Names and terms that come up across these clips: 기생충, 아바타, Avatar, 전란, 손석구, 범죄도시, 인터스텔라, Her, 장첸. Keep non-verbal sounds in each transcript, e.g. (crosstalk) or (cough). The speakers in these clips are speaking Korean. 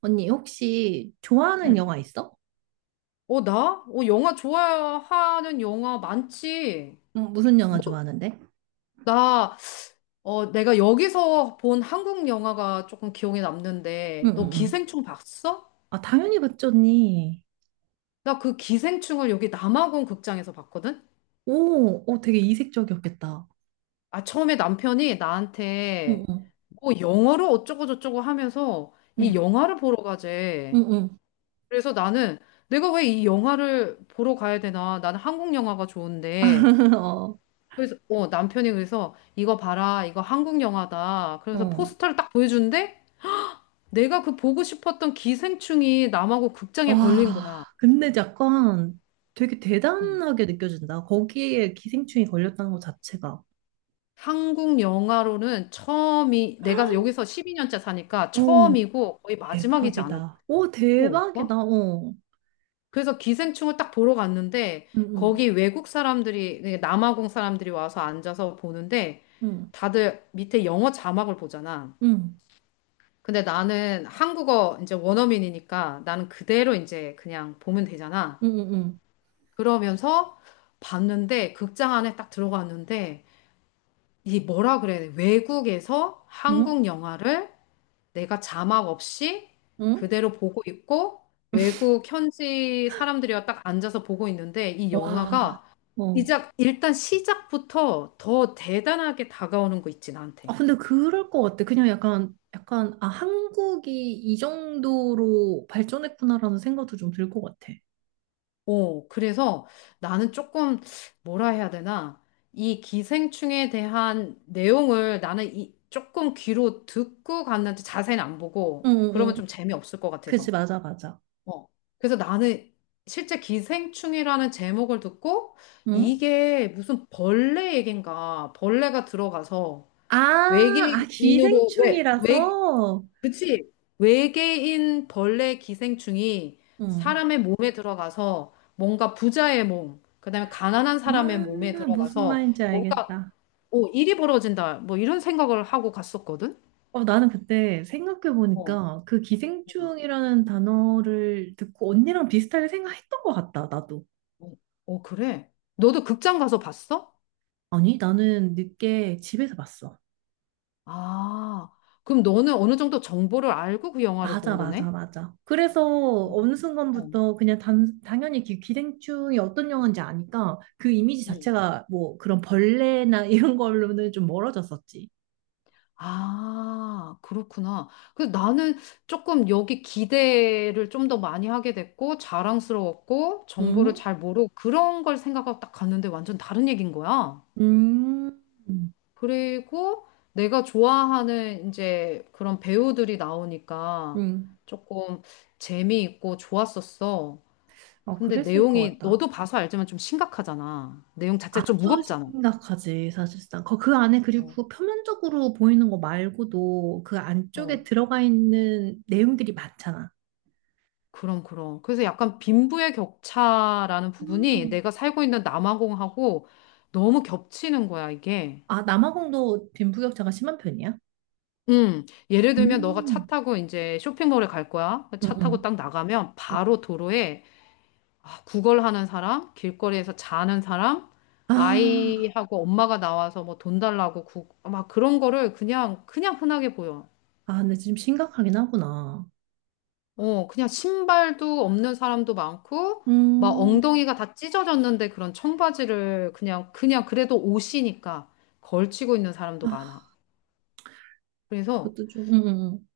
언니, 혹시 좋아하는 응. 영화 있어? 나? 영화 좋아하는 영화 많지. 응, 무슨 영화 좋아하는데? 나, 내가 여기서 본 한국 영화가 조금 기억에 응, 남는데, 너 응, 응. 기생충 봤어? 아, 당연히 봤죠, 언니. 나 그 기생충을 여기 남아공 극장에서 봤거든? 오, 어, 되게 이색적이었겠다. 아, 처음에 남편이 나한테 응, 뭐 영어로 어쩌고저쩌고 하면서 이 응, 영화를 보러 응, 가재. 응, 응. 그래서 나는 내가 왜 이 영화를 보러 가야 되나? 나는 한국 영화가 좋은데. (laughs) 어, 그래서 남편이 그래서 이거 봐라, 이거 한국 영화다. 그래서 어. 포스터를 딱 보여주는데 내가 그 보고 싶었던 기생충이 남하고 와, 극장에 걸린 거야. 근데 약간 되게 음. 대단하게 느껴진다. 거기에 기생충이 걸렸다는 것 자체가. 한국 영화로는 처음이 내가 여기서 12년째 사니까 오, 처음이고 거의 마지막이지 않을까? 대박이다. 오, 또 대박이다. 올까? 어. 그래서 기생충을 딱 보러 갔는데 응, 응, 거기 외국 사람들이 그러니까 남아공 사람들이 와서 앉아서 보는데 응, 다들 밑에 영어 자막을 보잖아. 응, 근데 나는 한국어 이제 원어민이니까 나는 그대로 이제 그냥 보면 되잖아. 응, 응, 그러면서 봤는데 극장 안에 딱 들어갔는데 이 뭐라 그래야 돼? 외국에서 응, 응. 한국 영화를 내가 자막 없이 응? 그대로 보고 있고 외국 현지 사람들이랑 딱 앉아서 보고 있는데 이 와, 영화가 어. 시작, 일단 시작부터 더 대단하게 다가오는 거 있지, 아, 나한테. 근데 그럴 것 같아. 그냥 약간, 약간, 아, 한국이 이 정도로 발전했구나라는 생각도 좀 들 것 같아. 오, 그래서 나는 조금 뭐라 해야 되나? 이 기생충에 대한 내용을 나는 이 조금 귀로 듣고 갔는데 자세히는 안 응, 보고 응, 그러면 응. 좀 재미없을 것 그지, 같아서. 맞아, 맞아. 어. 그래서 나는 실제 기생충이라는 제목을 듣고 응? 이게 무슨 벌레 얘긴가 벌레가 들어가서 아, 아, 외계인으로, 왜, 기생충이라서? 그치? 외계인 벌레 기생충이 응. 사람의 몸에 들어가서 뭔가 부자의 몸, 그다음에 가난한 사람의 몸에 아, 무슨 들어가서 말인지 뭔가 알겠다. 오, 일이 벌어진다. 뭐 이런 생각을 하고 갔었거든. 어, 나는 그때 어, 생각해보니까 그 어, 기생충이라는 단어를 듣고 언니랑 비슷하게 생각했던 것 같다, 나도. 어, 그래. 너도 극장 가서 봤어? 아니, 나는 늦게 집에서 봤어. 아, 그럼 너는 어느 정도 정보를 알고 그 영화를 맞아, 본 맞아, 거네? 맞아. 그래서 음, 어느 어. 순간부터 그냥 당연히 기생충이 어떤 영화인지 아니까 그 이미지 음. 자체가 뭐 그런 벌레나 (laughs) 이런 걸로는 좀 멀어졌었지. 아, 그렇구나. 그 나는 조금 여기 기대를 좀 더 많이 하게 됐고, 자랑스러웠고, 정보를 응? 잘 모르고, 그런 걸 생각하고 딱 갔는데 완전 다른 얘기인 거야. 음, 그리고 내가 좋아하는 이제 그런 배우들이 나오니까 음. 조금 재미있고 좋았었어. 어, 근데 그랬을 것 내용이 같다. 너도 봐서 알지만 좀 심각하잖아. 내용 자체가 좀 아주 무겁잖아. 심각하지, 사실상. 그 안에 그리고 어, 그 표면적으로 보이는 거 말고도 그 안쪽에 어. 들어가 있는 내용들이 많잖아. 그럼, 그럼. 그래서 약간 빈부의 격차라는 부분이 음. 내가 살고 있는 남아공하고 너무 겹치는 거야, 이게. 아, 남아공도 빈부격차가 심한 편이야? 예를 들면 너가 차 음, 타고 이제 쇼핑몰에 갈 거야. 응, 차 타고 응. 딱 나가면 응. 바로 도로에 아, 구걸하는 사람, 길거리에서 자는 사람, 아, 아이하고 엄마가 나와서 뭐 돈 달라고 구, 막 그런 거를 그냥 흔하게 보여. 아, 근데 지금 심각하긴 하구나. 어, 그냥 신발도 없는 사람도 많고, 막 음, 엉덩이가 다 찢어졌는데 그런 청바지를 그냥 그래도 옷이니까 걸치고 있는 사람도 아, 많아. 그래서, 그것도 좀,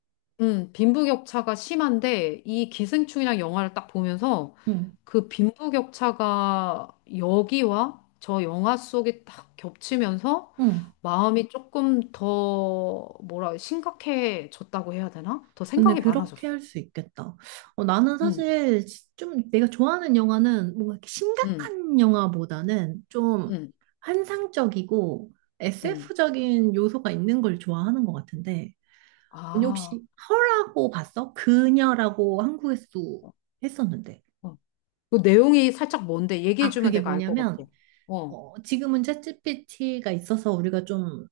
빈부격차가 심한데, 이 기생충이랑 영화를 딱 보면서 음, 음, 그 빈부격차가 여기와 저 영화 속에 딱 겹치면서 음. 마음이 조금 더, 뭐라, 심각해졌다고 해야 되나? 더 근데 생각이 많아졌어. 그렇게 할 수 있겠다. 어, 나는 응, 사실 좀 내가 좋아하는 영화는 뭔가 이렇게 응, 심각한 영화보다는 좀 응, 환상적이고 응. SF적인 요소가 있는 걸 좋아하는 것 같은데, 언니 아. 혹시 허라고 봤어? 그녀라고 한국에서 도 어. 했었는데. 어. 그 내용이 살짝 뭔데? 아, 얘기해주면 그게 내가 알 것 뭐냐면, 같아. 어, 어, 지금은 챗GPT가 있어서 우리가 좀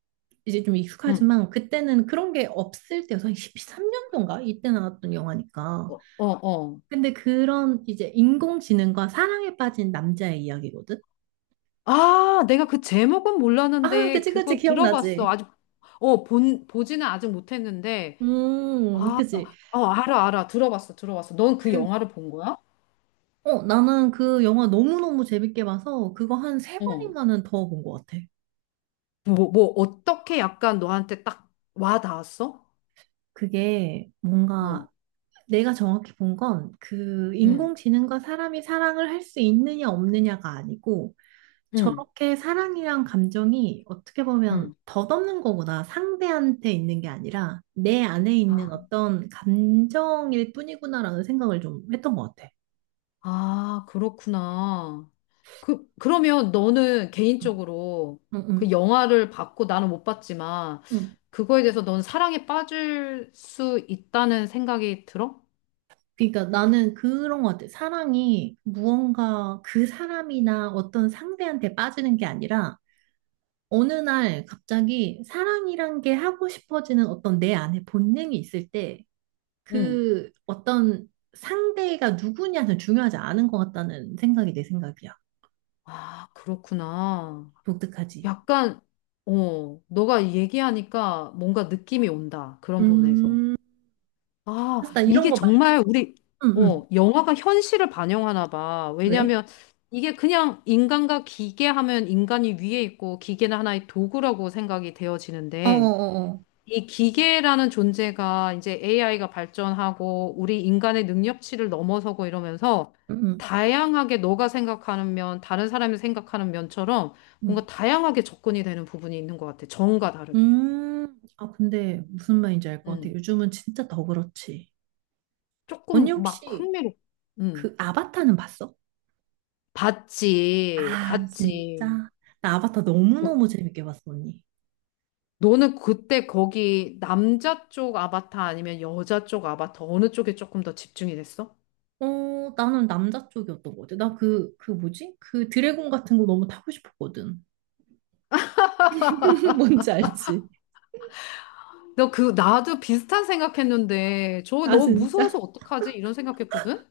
이제 좀 응, 익숙하지만 그때는 그런 게 없을 때여서 13년도인가 이때 나왔던 어, 영화니까. 어, 어. 근데 그런 이제 인공지능과 사랑에 빠진 남자의 이야기거든. 아, 내가 그 제목은 아, 몰랐는데 그치 그치 그거 들어봤어. 기억나지. 아직, 보지는 아직 못했는데. 아, 그치. 알아. 들어봤어. 넌 그 그 영화를 본 거야? 어, 나는 그 영화 너무너무 재밌게 봐서 그거 한 세 어. 번인가는 더 본 것 같아. 어떻게 약간 너한테 딱 와 닿았어? 그게 뭔가 어, 내가 정확히 본 건 그 응, 인공지능과 사람이 사랑을 할 수 있느냐 없느냐가 아니고 응, 저렇게 사랑이란 감정이 어떻게 보면 응. 덧없는 거구나. 상대한테 있는 게 아니라 내 안에 아, 있는 어떤 감정일 뿐이구나라는 생각을 좀 했던 것 같아. 아, 그렇구나. 그러면 너는 응, 개인적으로 응, 그 응. 영화를 봤고 나는 못 봤지만 응. 그거에 대해서 넌 사랑에 빠질 수 있다는 생각이 들어? 그러니까 나는 그런 것 같아. 사랑이 무언가 그 사람이나 어떤 상대한테 빠지는 게 아니라 어느 날 갑자기 사랑이란 게 하고 싶어지는 어떤 내 안에 본능이 있을 때 응. 그 어떤 상대가 누구냐는 중요하지 않은 것 같다는 생각이 내 생각이야. 아, 그렇구나. 독특하지. 약간, 어, 너가 얘기하니까 뭔가 느낌이 온다. 그런 부분에서. 음, 아, 사실 나 이런 이게 거 말고, 정말 우리, 응, 응. 어, 영화가 현실을 반영하나 봐. 왜? 왜냐면 이게 그냥 인간과 기계 하면 인간이 위에 있고 기계는 하나의 도구라고 생각이 되어지는데 어어어어. 이 기계라는 존재가 이제 AI가 발전하고 우리 인간의 능력치를 넘어서고 이러면서 응, 응, 다양하게 너가 생각하는 면, 다른 사람이 생각하는 면처럼 응. 뭔가 다양하게 접근이 되는 부분이 있는 것 같아. 정과 다르게. 아, 근데 무슨 말인지 알 것 같아. 음. 요즘은 진짜 더 그렇지. 언니 조금 막 혹시 흥미롭. 음. 그 아바타는 봤어? 봤지, 아, 봤지. 진짜? 나 아바타 어, 너무너무 재밌게 봤어, 언니. 너는 그때 거기 남자 쪽 아바타 아니면 여자 쪽 아바타 어느 쪽에 조금 더 집중이 됐어? 어, 나는 남자 쪽이었던 것 같아. 나 그, 뭐지? 그 드래곤 같은 거 너무 타고 싶었거든. (laughs) 뭔지 알지? 너 그, 나도 비슷한 생각했는데, 저거 아, 너무 진짜? 무서워서 어떡하지? 이런 생각했거든?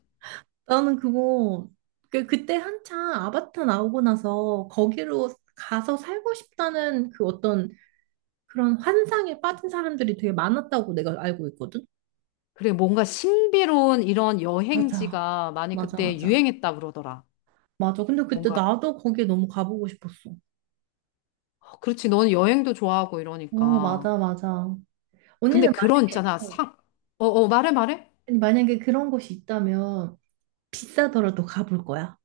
나는 그거, 그때 한창 아바타 나오고 나서 거기로 가서 살고 싶다는 그 어떤 그런 환상에 빠진 사람들이 되게 많았다고 내가 알고 있거든? 그래, 뭔가 신비로운 이런 맞아. 여행지가 많이 맞아, 그때 맞아. 유행했다 그러더라. 맞아. 근데 그때 뭔가, 나도 거기에 너무 가보고 싶었어. 어, 그렇지, 넌 여행도 좋아하고 어, 이러니까. 맞아, 맞아. 근데 언니는 그런 만약에, 있잖아, 어, 상, 어, 말해? 아니, 만약에 그런 곳이 있다면 비싸더라도 가볼 거야.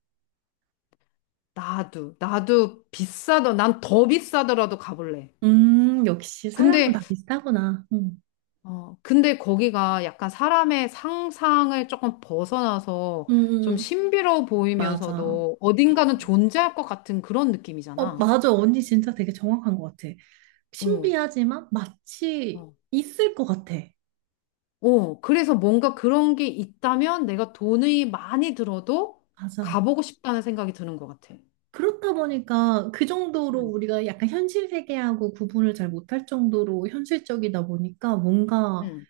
나도 비싸더, 난 더 비싸더라도 가볼래. 역시 사람은 근데 다 비슷하구나. 응. 근데 거기가 약간 사람의 상상을 조금 벗어나서 응, 응, 좀 응. 신비로워 맞아. 보이면서도 맞아, 어딘가는 맞아. 존재할 것 같은 그런 어, 느낌이잖아. 맞아. 언니 진짜 되게 정확한 것 같아. 어, 신비하지만 마치 어. 있을 것 같아. 어, 그래서 뭔가 그런 게 있다면 내가 돈이 많이 들어도 맞아. 가보고 싶다는 생각이 드는 것 같아. 그렇다 보니까 그 정도로 응, 우리가 약간 현실 세계하고 구분을 잘 못할 정도로 현실적이다 보니까 뭔가 응,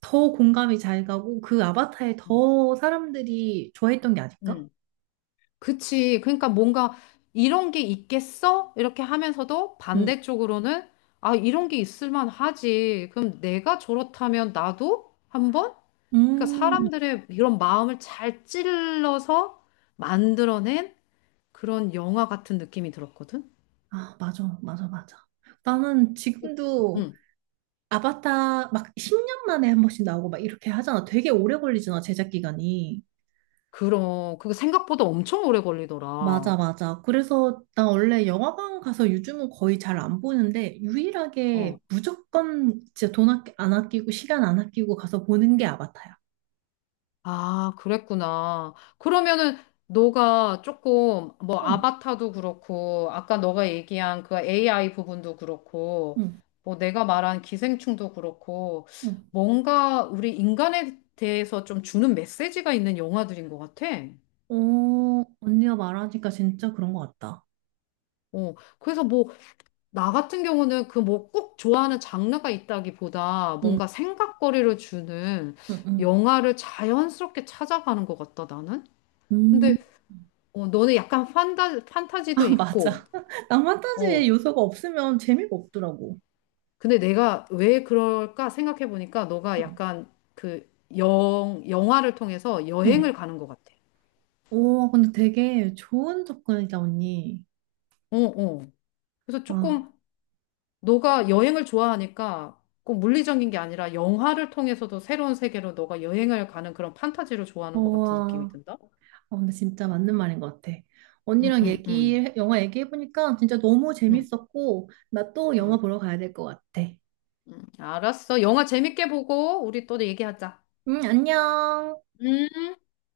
더 공감이 잘 가고 그 아바타에 응, 더 사람들이 좋아했던 게 아닐까? 응. 그치. 그러니까 뭔가 이런 게 있겠어? 이렇게 하면서도 음, 반대쪽으로는 아, 이런 게 있을 만하지. 그럼 내가 저렇다면 나도 한번? 그러니까 음. 사람들의 이런 마음을 잘 찔러서 만들어낸 그런 영화 같은 느낌이 들었거든? 아, 맞아, 맞아, 맞아. 나는 지금도 응. 아바타 막 10년 만에 한 번씩 나오고 막 이렇게 하잖아. 되게 오래 걸리잖아, 제작 기간이. 그럼 그거 생각보다 엄청 오래 맞아, 걸리더라. 맞아. 그래서 나 원래 영화관 가서 요즘은 거의 잘 안 보는데 유일하게 어. 무조건 진짜 돈 안 아끼고 시간 안 아끼고 가서 보는 게 아바타야. 아, 그랬구나. 그러면은 너가 조금 뭐 응, 아바타도 그렇고 아까 너가 얘기한 그 AI 부분도 그렇고 응, 뭐 내가 말한 기생충도 그렇고 응. 뭔가 우리 인간에 대해서 좀 주는 메시지가 있는 영화들인 것 같아. 어, 언니가 말하니까 진짜 그런 것 같다. 어, 그래서 뭐 나 같은 경우는 그 뭐 꼭 좋아하는 장르가 있다기보다 응, 뭔가 생각거리를 주는 응, 응. 영화를 자연스럽게 찾아가는 것 같다, 나는. 음, 근데 어, 너는 약간 판타지도 아, 있고, 맞아. (laughs) 낭만 타지의 어, 요소가 없으면 재미가 없더라고. 근데 내가 왜 그럴까 생각해 보니까 너가 응. 약간 그 영화를 통해서 응. 여행을 가는 것 같아. 오, 근데 되게 좋은 접근이다, 언니. 어, 어. 그래서 아, 조금 너가 여행을 좋아하니까 꼭 물리적인 게 아니라 영화를 통해서도 새로운 세계로 너가 여행을 가는 그런 판타지를 좋아하는 것 같은 느낌이 우와. 든다? 아, 근데 진짜 맞는 말인 것 같아. 응, 언니랑 응, 응, 얘기, 영화 얘기해보니까 진짜 너무 응, 재밌었고, 나 또 영화 응, 보러 가야 될 것 같아. 응. 알았어. 영화 재밌게 보고 우리 또 얘기하자. 응, 안녕. 음.